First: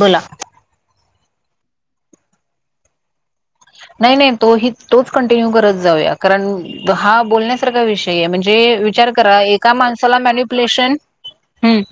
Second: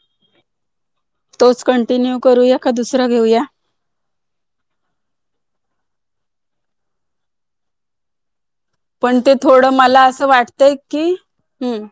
बोला तोच कंटिन्यू करूया का दुसरा घेऊया. नाही नाही तो ही तोच कंटिन्यू करत जाऊया कारण हा बोलण्यासारखा विषय आहे म्हण जे विचार पण ते करा एका थोडं मला माणसाला असं वाटतंय मॅन्यप्युलेशन की ह. हम्म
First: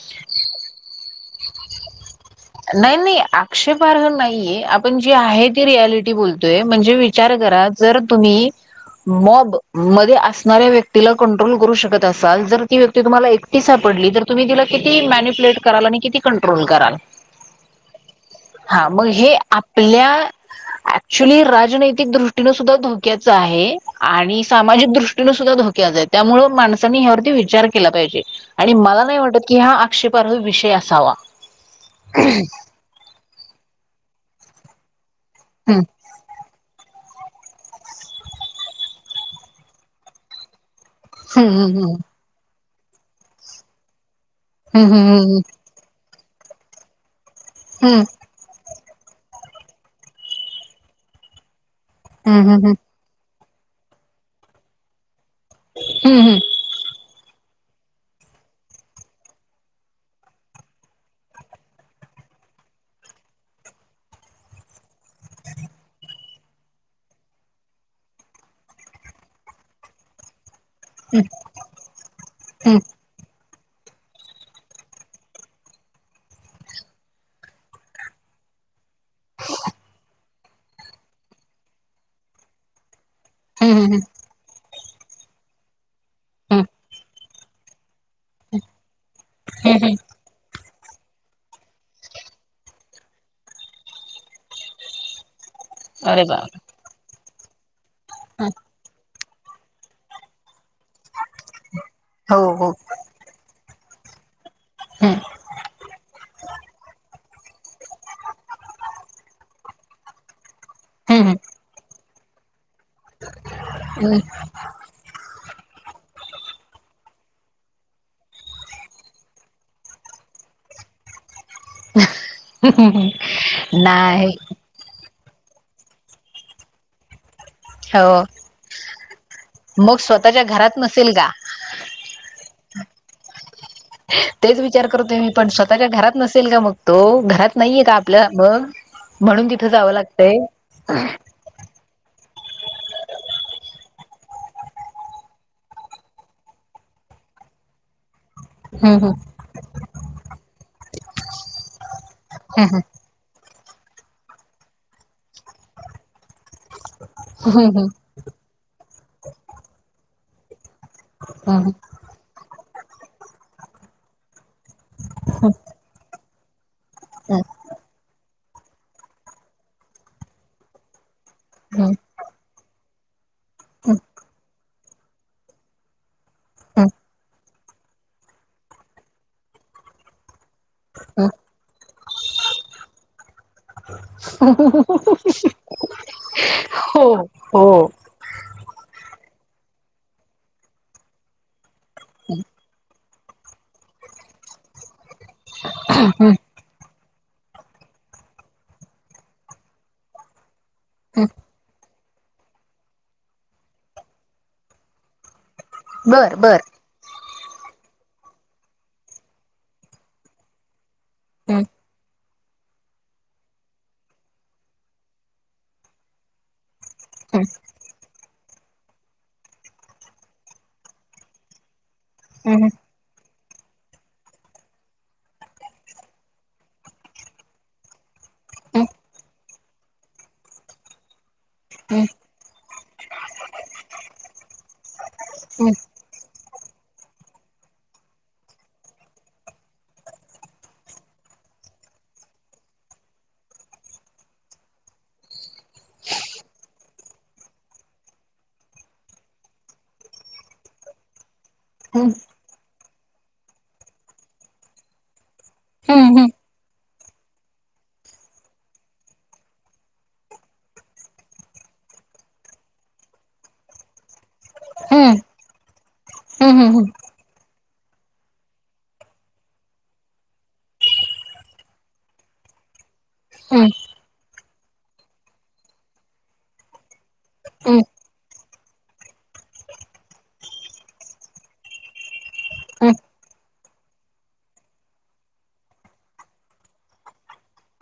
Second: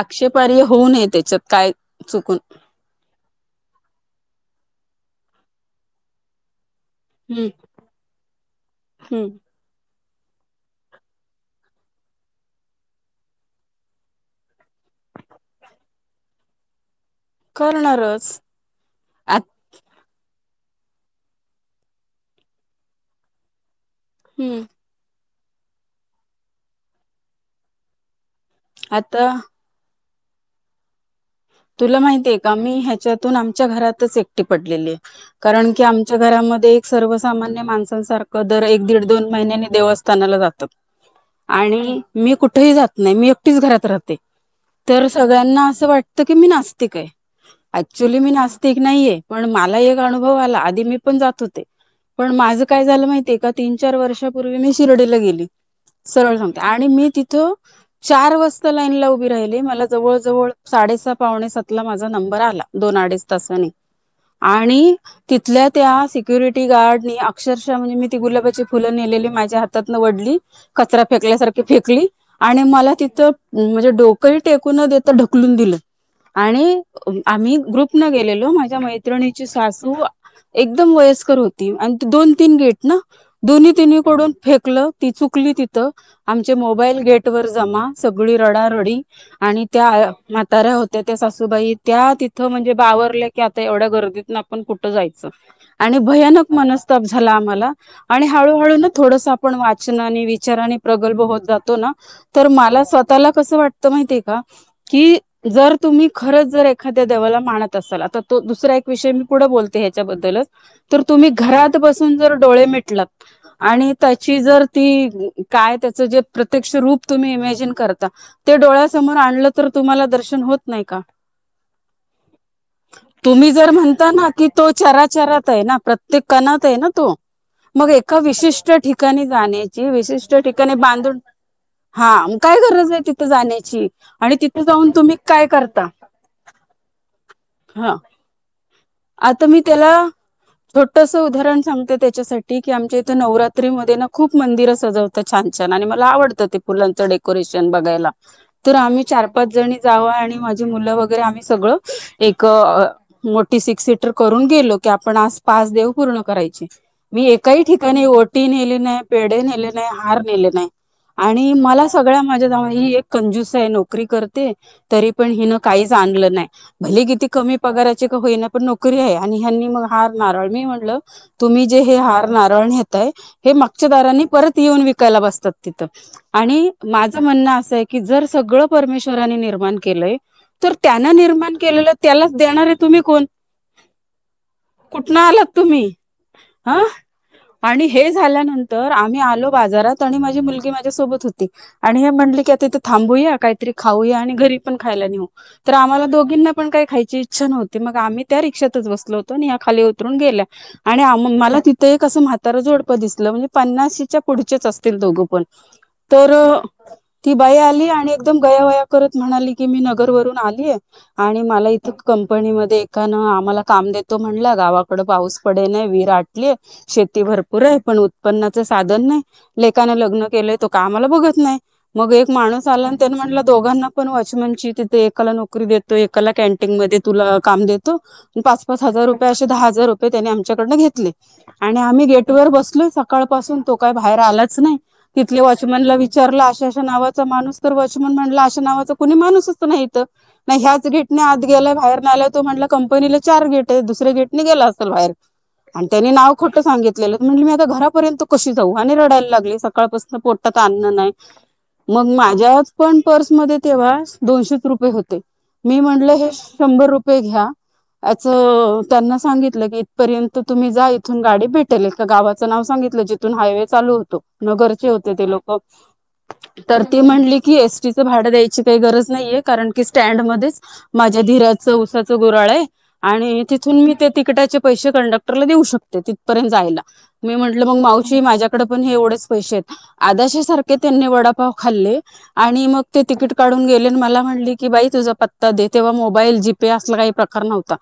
आक्षेपार्य होऊ नये त्याच्यात काय चुकून नाही नाही आक आक्षेपार्ह नाहीये आपण जी आहे ती रियालिटी बोलतोय. म्हणजे विचार हम्म करा जर तुम्ही हम्म मॉब मध मध्ये असणाऱ्या व्यक्तीला कंट्रोल करू शकत असाल जर ती व्यक्ती तुम्हाला एकटी सापडली तर तुम्ही तिला किती मेन्यूप्युलेट कराल आणि किती कंट्रोल कराल. करणारच हा मग हे आ आपल्या ऍक्च्युली राजनैतिक दृष्टीनं सुद्धा धोक्याच आहे आणि हम्म सामाजिक दृष्ट ष्टीने सुद्धा धोक्याच आहे त्यामुळे माणसाने यावरती विचार केला पाहिजे आणि मला नाही आता वाटत की हा आक्षेपार्ह विषय असावा. तुला माहितीये का आम्ही ह्याच्यातून आमच्या घरातच एकटी पडलेली आहे. कारण की हम्म आमच्या घरामध्ये सर्वसामान्य माणसांसारखं दर एक दीड दोन महिन्यानी देवस्थानाला जातात. हम्म आणि मी कुठेही जात नाही मी एकटीच घरात राहत ते हम्म तर हम्म सगळ्यांना असं वाटत की मी नास्तिक आहे अक्चुली मी नास् तिक नाहीेये पण मला एक अनुभव आला आधी मी पण जात होते पण हम्म माझ हम्म काय झालं माहिये का तीन चार वर्षापूर्वी मी शिर्डीला गेली हम्म हम्म सरळ हम्म सांगते आणि मी तिथं चार वाजता लाईन ला उभी राहिली मला जवळ साडेसा पावणेसात ला माझा नंबर आला दोन अडीच तासानी आणि तिथल्या त्या सिक क्युरिटी गार्ड नी अक्षरशः म्हणजे मी ती गुलाबाची फुलं नेलेली माझ्या हातातन वडली कचरा फेकल्यासारखी फेकली आणि हम्म मला तिथं म्हणजे डोकंही टेकूू न देता ढकलून दिलंय. आणि अ आम्ही ग्रुप न गेलेलो माझ्या मैत्रिणीची सासू एकदम वयस्कर होती आणि ते दोन तीन गेट ना दोन्ही हम्म तिन्ही हम्म कडून फेकलं ती चुकली तिथं आमचे हम्म मोबाईल गेट वर जमा सगळी रडारडी आणि त्या हम्म म्हाताऱ्या होत्या त्या त्या सासूबाई त्या तिथं म्हणजे बावरले की आता एवढ्या गर्दीत आपण कुठं जायचं आणि अरे भयानक बापरे मनस्ताप झाला आम्हाला आणि हळूहळू ना थोडस वाचना आणि विचार प्रगल्भ होत जातो ना हो तर हो मला स्वतःला कस वाट कस होत माहित आहे हम्म का जर तुम्ही खरच जर एखाद्या देवाला मानत असाल आता तो दुसरा एक विषय मी पुढे बोलते हेच्याबदलंच तर तुम्ही हम्म घरात बस तुम्ही जर डोळे मिटलात आणि त्याची जर ती काय तेच जे प्रत्यक्ष रूप तुम्ही इमेजिन करता ते डोळ्यासमोर आणलं तर तुम्हाला दर्शन होत नाही का हम्म तुम्ही जर म्हणता ना नाही की तो चरा विचारात आहे ना प्रत्येक कानात आहे ना तो मग एका हो विशिष्ट ठिकाणी जाण्याची मग विशिष्ट स्वतःच्या ठिकाणी घरात नसेल बांधून का हा काय गरज आहे तिथं जाण्याची आणि तेच तिथे विचार जाऊन तुम्ही करतोय मी काय पण करता स्वतःच्या घरात नसेल का मग तो घरात नाहीये हा का आपलं मग आता म्हणून मी तिथं त्याला जावं लागतंय छोटस उदाहरण सांगते त्याच्यासाठी की आमच्या इथं नवरात्री मध्ये ना खूप मंदिरं सजवतं छान छान आणि मला आवडतं ते फुलांच डेकोरेशन बघायला. तर आम्ही हम्म चार पाच जणी जावा आणि माझी मुलं वगैरे आम्ही सगळं एक हम्म मोठी सिक्स सीटर करून गेलो की आपण आज पास देऊ पूर्ण करायची. मी एकाही हम्म ठिकाणी ओटी नेली नाही, पेढ नेले नाही, हार नेले नाही आणि हम्म मला सगळ्या माझ्या ही एक कंजूस आहे नोकरी करते, तरी पण हिन काहीच आणलं नाही भले किती कमी पगाराची होईना पण नोकरी आहे आणि हनी मग हार नारळ मी म्हणलं तुम्ही जे हम्म हे हार नारळ नेताय हे मागच्या दाराने परत येऊन विकायला बसतात, तिथं आणि माझं म्हणणं असं आहे जर जर सगळ परमेश्रानी निर्माण केलंय तर त्यान हम्म निर्माण केलेलं त्यालाच देणार तुम्ही कोण? हो हो हो हो कुठनं आलात तुम्ही ह हो आणि हे झाल्यानंतर, तर आम्ही आलो बाजारात आणि माझी मुलगी माझ्यासोबत होती, आणि हे म्हणली की आ तिथे थांबूया काहीतरी खाऊया आणि घरी पण खायला नेऊ तर आम्हा दोघींना पण काही खयची इच्छा नव्हती मग आम्ही त्या रिक्षातच बसलो होतो आणि या खाली उतरून गेल्या आणि मला तिथ एक म्हातारा दिस म्हणजे पन्नाच्या पुढच असतील दोघ पण तर बर बर ती बाय आली आणि एकदम गया वया करत म्हणाली की मी नगरवरून आलीय आणि मला इथं कम कपंनी मध्ये एकां आम्हाला काम देतो म्हण गावाकड पाऊस पडे नाही विहीर आटली ये भरपूर आहे पण उत्पन्नाच साधन नाही लेकाने लग्न केलंय त कामला बघत नाही मग माणूस आला आणि त्यान म्हटला दोघांना पण वॉचमन ची तिथे एकाला नोकरी देतो, एकाला कॅनटीन मध्ये तु ला काम देतो, पाच पाच हजार रुपये असे दहा हजार रुपये त्यांनी आमच्याकड घेतले आणि आम् आम्ही गेट वर बसलोय सकाळ पासून बाहेर आलाच नाही. तिथल्या वाचमन ला विचारलं अशा अशा माणूस तर वाचमन म्हंटला अशा नावाचा कोणी माणूच नाही इथं ह्याच घेटने आत गेल्या बाहेर आला तो म्हटला कंपनीला चार गेट आहे दुसऱ्या गेटने गेला असेल बाहेर आणि त्यांनी नाव खोटं सांगितलेलं म्हण मी आता घरापर्यंत कशी जाऊ, आणि रडायला लागली सकाळपासून पोटात अन्न नाही, मग माझ्याच पण पर्समध्येध्ये तेव्हा दोनशे रुपये होते मी म्हटलं हे शंभर रुपये घ्या. असचं त्यांना सांगितलं की इथपर्यंत तुम्ही जा इथून गाडी भेटेल का गावाचं नाव सांग जिथून हायवे चालू होतो, नरचे होते ते लोक तर ती म्हणली की एसटीच भाडं द्यायची काही गरज नाहीये, कारण की स्टडमध्येच माझ्या धरा चौसाच गोराळ आहे आणि तिथून मी ते तिकिटाचे पैसे कंडक्टरला देऊ शकते तिथपर्यंत मी म्हटल मावशी माझ्याकडे पण हे एवढेच पैसे आहेत आदश्या सारखे त्यां वडपा खाले आणि मग तिकीट काढून गे मला म्हणले की बाई तुझा पता दे तेंव्हा मोबाईल जीप ते असलं काही प्रकार नव्हता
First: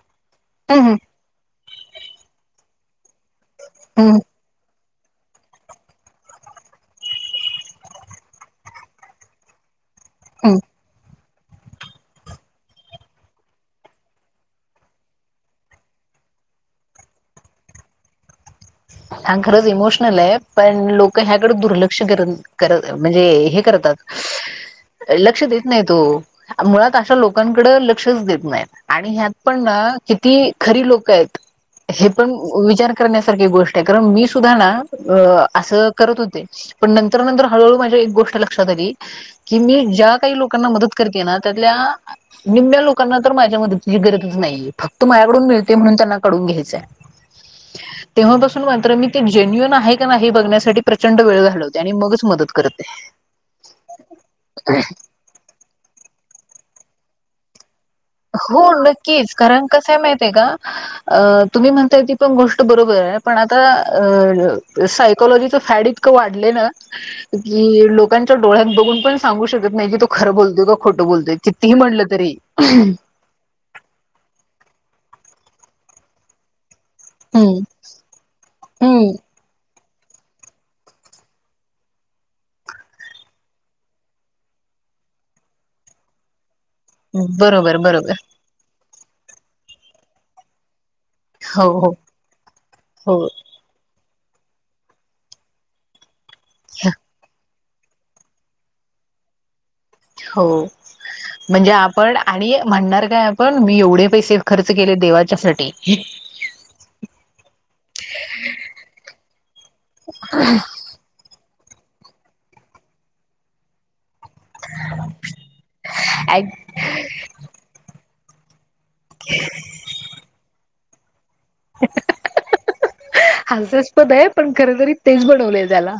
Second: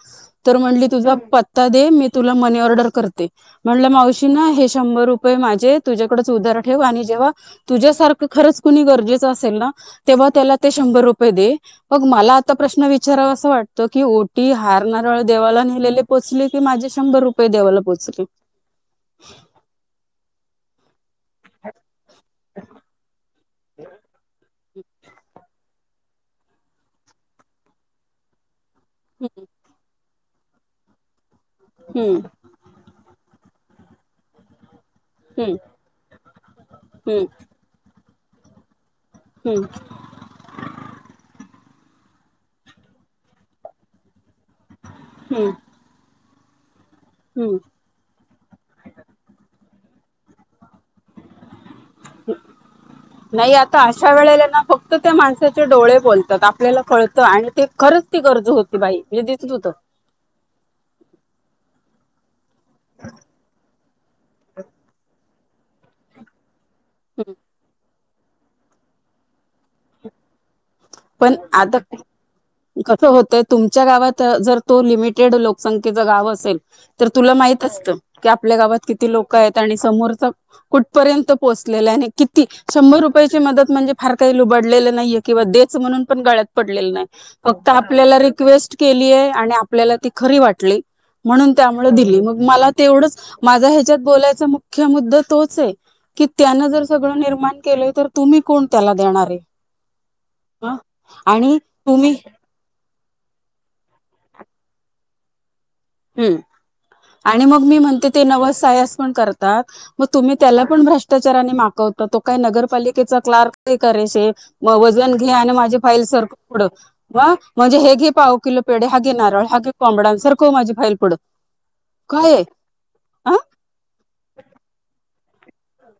तर म्हंटली तुझा पता दे मी तुला मनी ऑर्डर करते, म्हणल मावशी ना. हे शंभर रुपये माझे तुझ्याकडच उधार ठेव आणि जेव्हा तूझ्या सारखं खरंच कोणी गरजेचं आसेल ना तेव्हा त्याला ते शंभर रुपये दे मग मला आता प्रश्न विचारावसा वाटोय की की ओटी, हार, नारळ देवाला नेलेले पोचले की माझे शंभर रुपये देवाला पोचले? आन खरच इमोशनल आहे. पण लोक लोक या कडे दुर्लक्ष कर करत म्हणजे हे करतात लक्ष देत नाहीत ओ मुळात अशा लोकांकडे लक्षच देत नाही आणि ह्यात पण ना किती खरी लोक आहेत. हे हम्म पण विचार करण्यासारखी गोष्ट आहे कारण मी सुद्धा ना अ हम्म असं करत होते. पण नंतर हम्म नंतर हळूहळू माझ्या एक गोष्ट लक्षात आली. कि हम्म मी ज्या काही लोकांना मदत करतेय ना त्यातल्या निम्म्या लोकांना तर माझ्या मदतची गरजच नाही, फक्त माझ्याकडून मिळतय म्हणून त्यांना माझ्या कडून घ्यायचंय आहे. हम मी मात्र मी ते जेन्युन आहे का नाही बघण्यासाठी प्रचंड वेळ घालवते. आणि मगच मदत करते. नाही आता अशा वेळेला ना फक्त त्या माणसाचे डोळे बोलतात. आपल्याला कळतं आणि ते खरंच ती गरज हो होती बाई म्हणजे नक्कीच दिसत कारण होतं कस माहित आहे का तुम्ही म्हणताय ती पण गोष्ट बरोबर आहे. पण आता सायकॉलॉजिच फॅड इतकं वाढलंय ना की लोकांच्या डोळ्यात बघून पण सांगू शकत नाही कि तो खरं बोलतोय का खोट खोटं पण बोलतोय. कितीही आता म्हणलं तरी कसं होतं तुमच्या गावात अ जर तो लिमिटेड लोक संख्येचं गाव असेल. तर तुला हं. माहित असतं की आपल्या गावात किती हं. लोक आहेत. आणि संख्या समोरचा कुठ पर्यंत पोचलेला आहे आणि किती शंभर रुपयाची मदत म्हणजे फार काय लुबाडलेल लुबाडलेल नाहीये. किंवा देच म्हणून पण गळ्यात पडलेलं नाही. फक्त बरोबर, बरोबर. आपल्याला रिक्वेस्ट केलीय आणि आपल्याला ती खरी वाटली. म्हणून हो, त्यामुळे दिली. मग मला तेवढंच हो, माझा ह्यच्यात. बोलाचा मुख्य मुद्दा तोच आहे. की त्यांन जर हो, सगळं निर्माण केलय तर तुम्ही कोण त्याला देणारे हो म्हणजे आपण आणि म्हणणार पण मी एवढे पैसे खर्च केले देवाच्यासाठी. हम आणि मग मी म्हणते ते नवस सायास पण करता मग तुम्ही त्याला पण भ्रष्टाचार आणि मागणी [inaudible] तो काय नगरपालिकेचा क्लार्क नाही करायचाय. म वजन घे आणि माझी फाईल सारखव ॲक पुढ मग म्हणजे हे घे पाव किलो पेडे हा घे नारळ हा घे कोंबडां आणि सारखव माझी फईल पुढ आ हास्यास्पद आहे पण खरतरी तेच बनवलय त्याला.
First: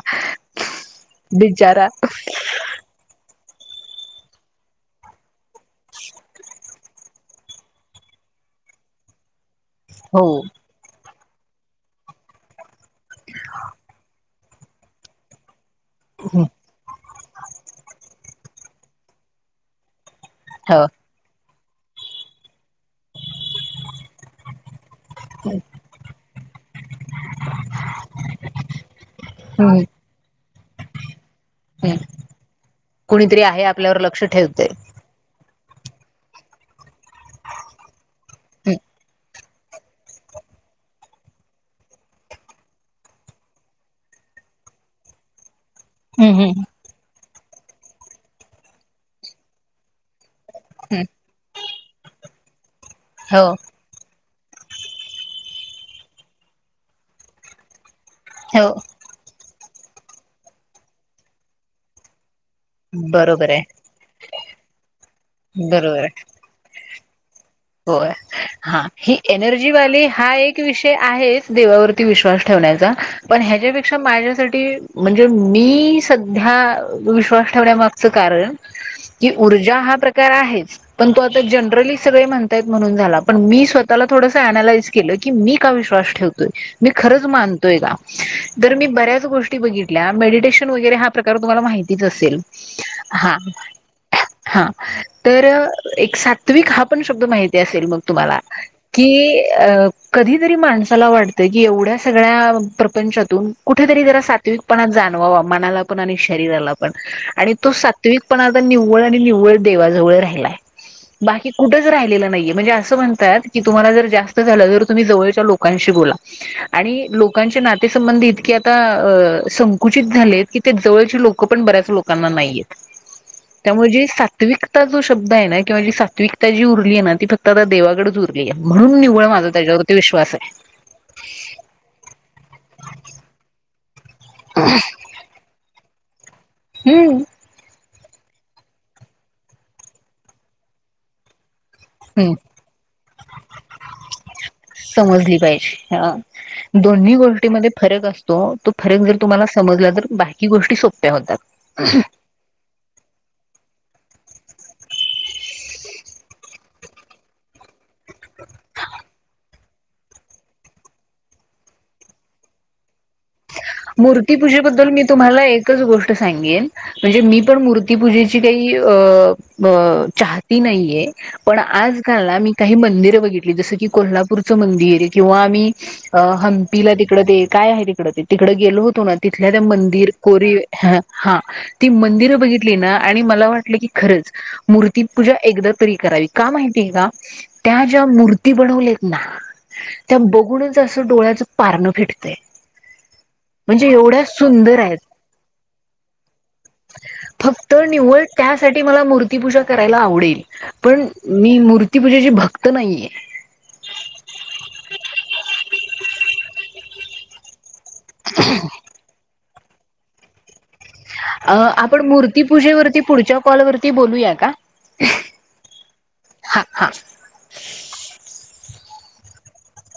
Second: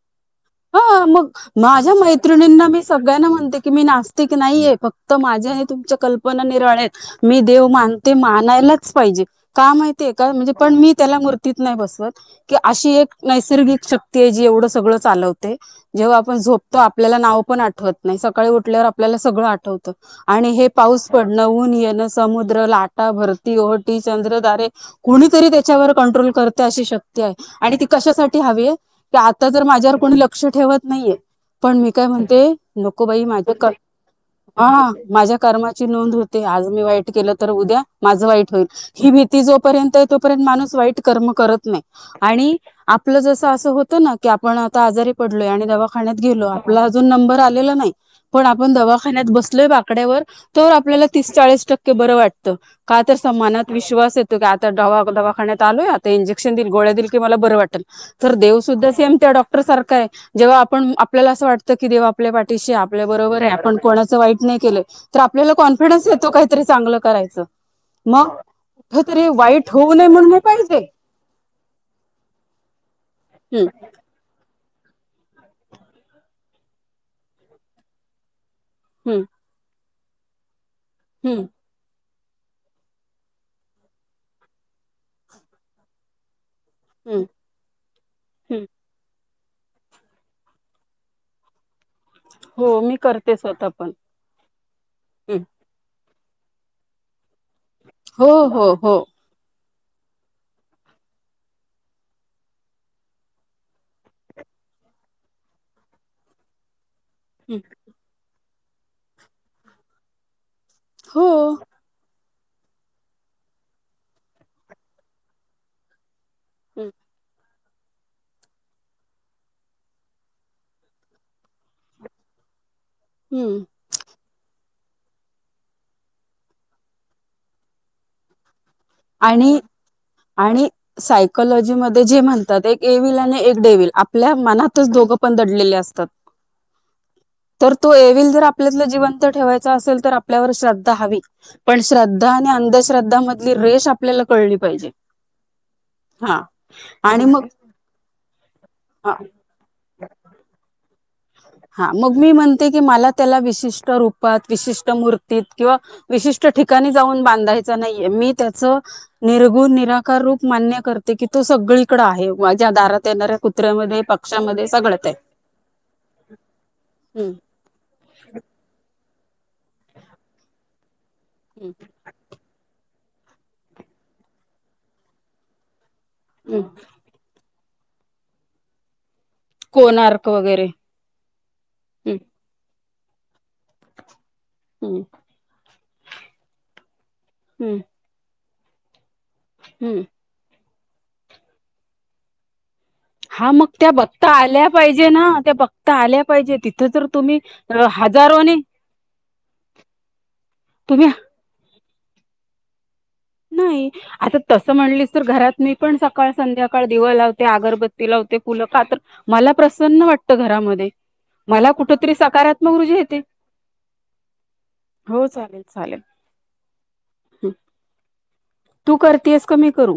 ह मग बिचारा. माझ्या मैत्रिणींना मी सगळ्यांना म्हणते की मी नास्तिक नाहीये फक्त माझ्या आणि तुमच्या कल्पना निराळ्या आहेत मी देव मानते मानायलाच पाहिजे. का माहितीय हो. का म्हणजे. पण मी त्याला मूर्तीत नाही बसवत. की अशी एक नैसर्गिक शक्ती आहे जी एवढं सगळं चालवते. जेव्हा आपण हं. झोपतो आपल्याला नाव पण आठवत नाही. सकाळी उठल्यावर आपल्याला सगळं आठवतं. आणि हे हो. पाऊस पडणं ऊन ऊन येणे समुद्र, लाटा, भरती, ओहटी, चंद्र, तारे कुणीतरी त्यावर कंट्रोल करत गुप्त अशी शक्ती आहे आणि ती कशासाठी हवी आहे की आता जर हं. माझ्यावर कोणी लक्ष ठेवत नाहीये. तर पण मी हम्म. काय म्हणते नको बाई कुणीतरी माझ्या आहे कर आपल्यावर लक्ष ठेवतय. हा माझ्या कर्माची कर्माची नोंद होते आज मी वाई केलं तर उद्या माझ वाईट होईल. ही भीती भीती जोपर्यंत आहे तोपर्यंत माणूस वाईट कर्म करत नाही आणि आपलं जस अस होत ना की आपण आता आजारी पडलोय आणि दवाखान्यात हम्म गेलो हम्म. आपला अजून नंबर आला आलेला नाही. पण आपण दवाखान्यात बसलोय बाकड्यावर तर हम्म. आपल्याला तीस चाळीस टक्के टक्के बर वाटत. का तसं हो. मनात विश्वास येतो आता दवाखान्यात आलोय आता इंजेक्शन देइल गोळ्या देइल की मला बरं वाटेल तर देव हो. सुद्धा सेम त्या डॉक्टर सारखा आहे जेव्हा आपण आपल्याला असं वाटतं की देव आपल्या पाठीशी शी आपल्या बरोबर आहे आपण कोणाचं वाईट नाही केलं.. तर आपल्याला कॉन्फिडन्स येतो काहीतरी चांगलं करायचं... हो. मग हा ही कुठेतरी वाईट होऊ एनर्जीवाली नये हा म्हणून हे एक पाहिजे विषय आहेच देवावरती विश्वास ठेवण्याचा. पण हम्म ह्याच्यापेक्षा माझ्या.. म्हणजे मी सध्या विश्वास ठेवण्यामागच कारण. हम्म क ऊर्जा हा प्रकार आहे. पण तो आ हम्म जनरली सगळे म्हण.. म्हणून झाला पण मी स्वतःला थोडस अनलाइज केलं की मी का विश्स ठेव.. मी हम्म खरंच मानतोय का हम्म तर मी बऱ्याच गोष्टी.. बघित मेडिेशन वगैरे हा प्रकार तुम्हाला माहिती.. हो मी करते स्वतः पण हम्म. तुम्ही हा पण शब्द माहिती असेल मग हो तुम्हाला हो हो कि अ... कधीतरी माणसाला वाटतं की एवढ्या सगळ्या प्रपंचातून कुठेतरी जरा सातविकपणा... जाणवा मनाला पण आणि शरीराला. पण आणि हम्म. तो सात्विकपणाता निव्वळ आणि निव्वळ देवाजवळ राहिलाय. हो बाकी कुठे.. नाही म्हणजे अस म्हणतात क तुम्हा जर जास् झा ज तुम्ही जवळच्या लोकांशी बो.. आणि लोकांच्या नाते... ते संबंधी इतके आता संकुचित झालेत, की ते जवळची लोकं पण बऱ्याच लोकांना नाहीयेत.. हम्म त्यामुळे जे सात्विकता जो शब्द आहे ना किंवा जी सात्विक.. त्या जी उरली आहे ना ती फक्त आता देवाकडच उरली आहे. निवळ माझ आणि त्याच्या... आणि सायकलॉजी मध्ये जे म्हणतात एक ए विल आणि एक डेविल. आपल्या मनातच दोघं पण दडलेले असतात. हम्म. तर तो येल जर आपल्यातला जिवंत ठेवायचा असेल तर आपल्यावर श्रद्धा हवी. पण श्रद्धा हम्म आणि अंधश्रद्धा मधली रेश आपल्याला कळली.. पाहिजे समजली पाहिजे हा दोन्ही आणि मग गोष्टीमध्ये फरक असतो तो फरक हा जर तुम्हाला. समजलं तर बाकी गोष्टी सोप्या होतात. हा मग मी म्हणते की मला त्याला विशिष्ट रूप.. विशिष्ट मूर्तीत किंवा विशिष्ट ठिकाणी जाऊन बांधायच नाहीये मी त्याच.. निर्गुण निराकार रूप मान्य करते कि तो सगळीकड आहे. माझ्या दारात. येणाऱ्या कुत्र्यामध्ये पक्षामध्ये मूर्तीपूजेबद्दल मी सगळ्यात आहे. तुम्हाला एकच गोष्ट. सांगे म्हणजे हम्म मी पण मूर्तीपूजेची काही. अ हती नाहीये पण हम्म आज म काही मंद... ज की कोल्हापूरच मंदिर किंवा आम्ही हम्म. हंपीला तिकड... काय आहे तिकडं ते तिकडं गेलो होतो ना. तिथल्या त्या मंदिर कोणार्क कोरी वगैरे हा ती हम्म मंदिरं बघितली ना, आणि मला वाटलं की खरंच हम्म मूर्तीपूजा एकदा तरी करावी का माहिती आहे का... हम्म त्या ज्या मूर्ती बनवलेत ना हम्म त्या बघूनच. अस डोळ्याच पारनं भेटते. हा मग त्या बघता आल्या पाहिजे ना त्या बघता आल्या पाहिजे तिथं जर तुम्ही. फक्त हजारोने त्यासाठी म मूजा कराला आव पण. तुम्ही ति पूजेची भक्त नाहीये. नाही आता तस म्हणली तर घरात मी पण सकाळ संध्याकाळ दिव लावते. आगरब. ला होते फुलं का तर मला प्रसन्न वाटतं घरामध्ये. अ मला आपण कुठतरी मूर्ती सकारात्मक ऊर्जा पूजेवरती येते पुढच्या कॉलवररती बोलूया का. हो चालेल चालेल. हा हा. तू करतेस कमी करू.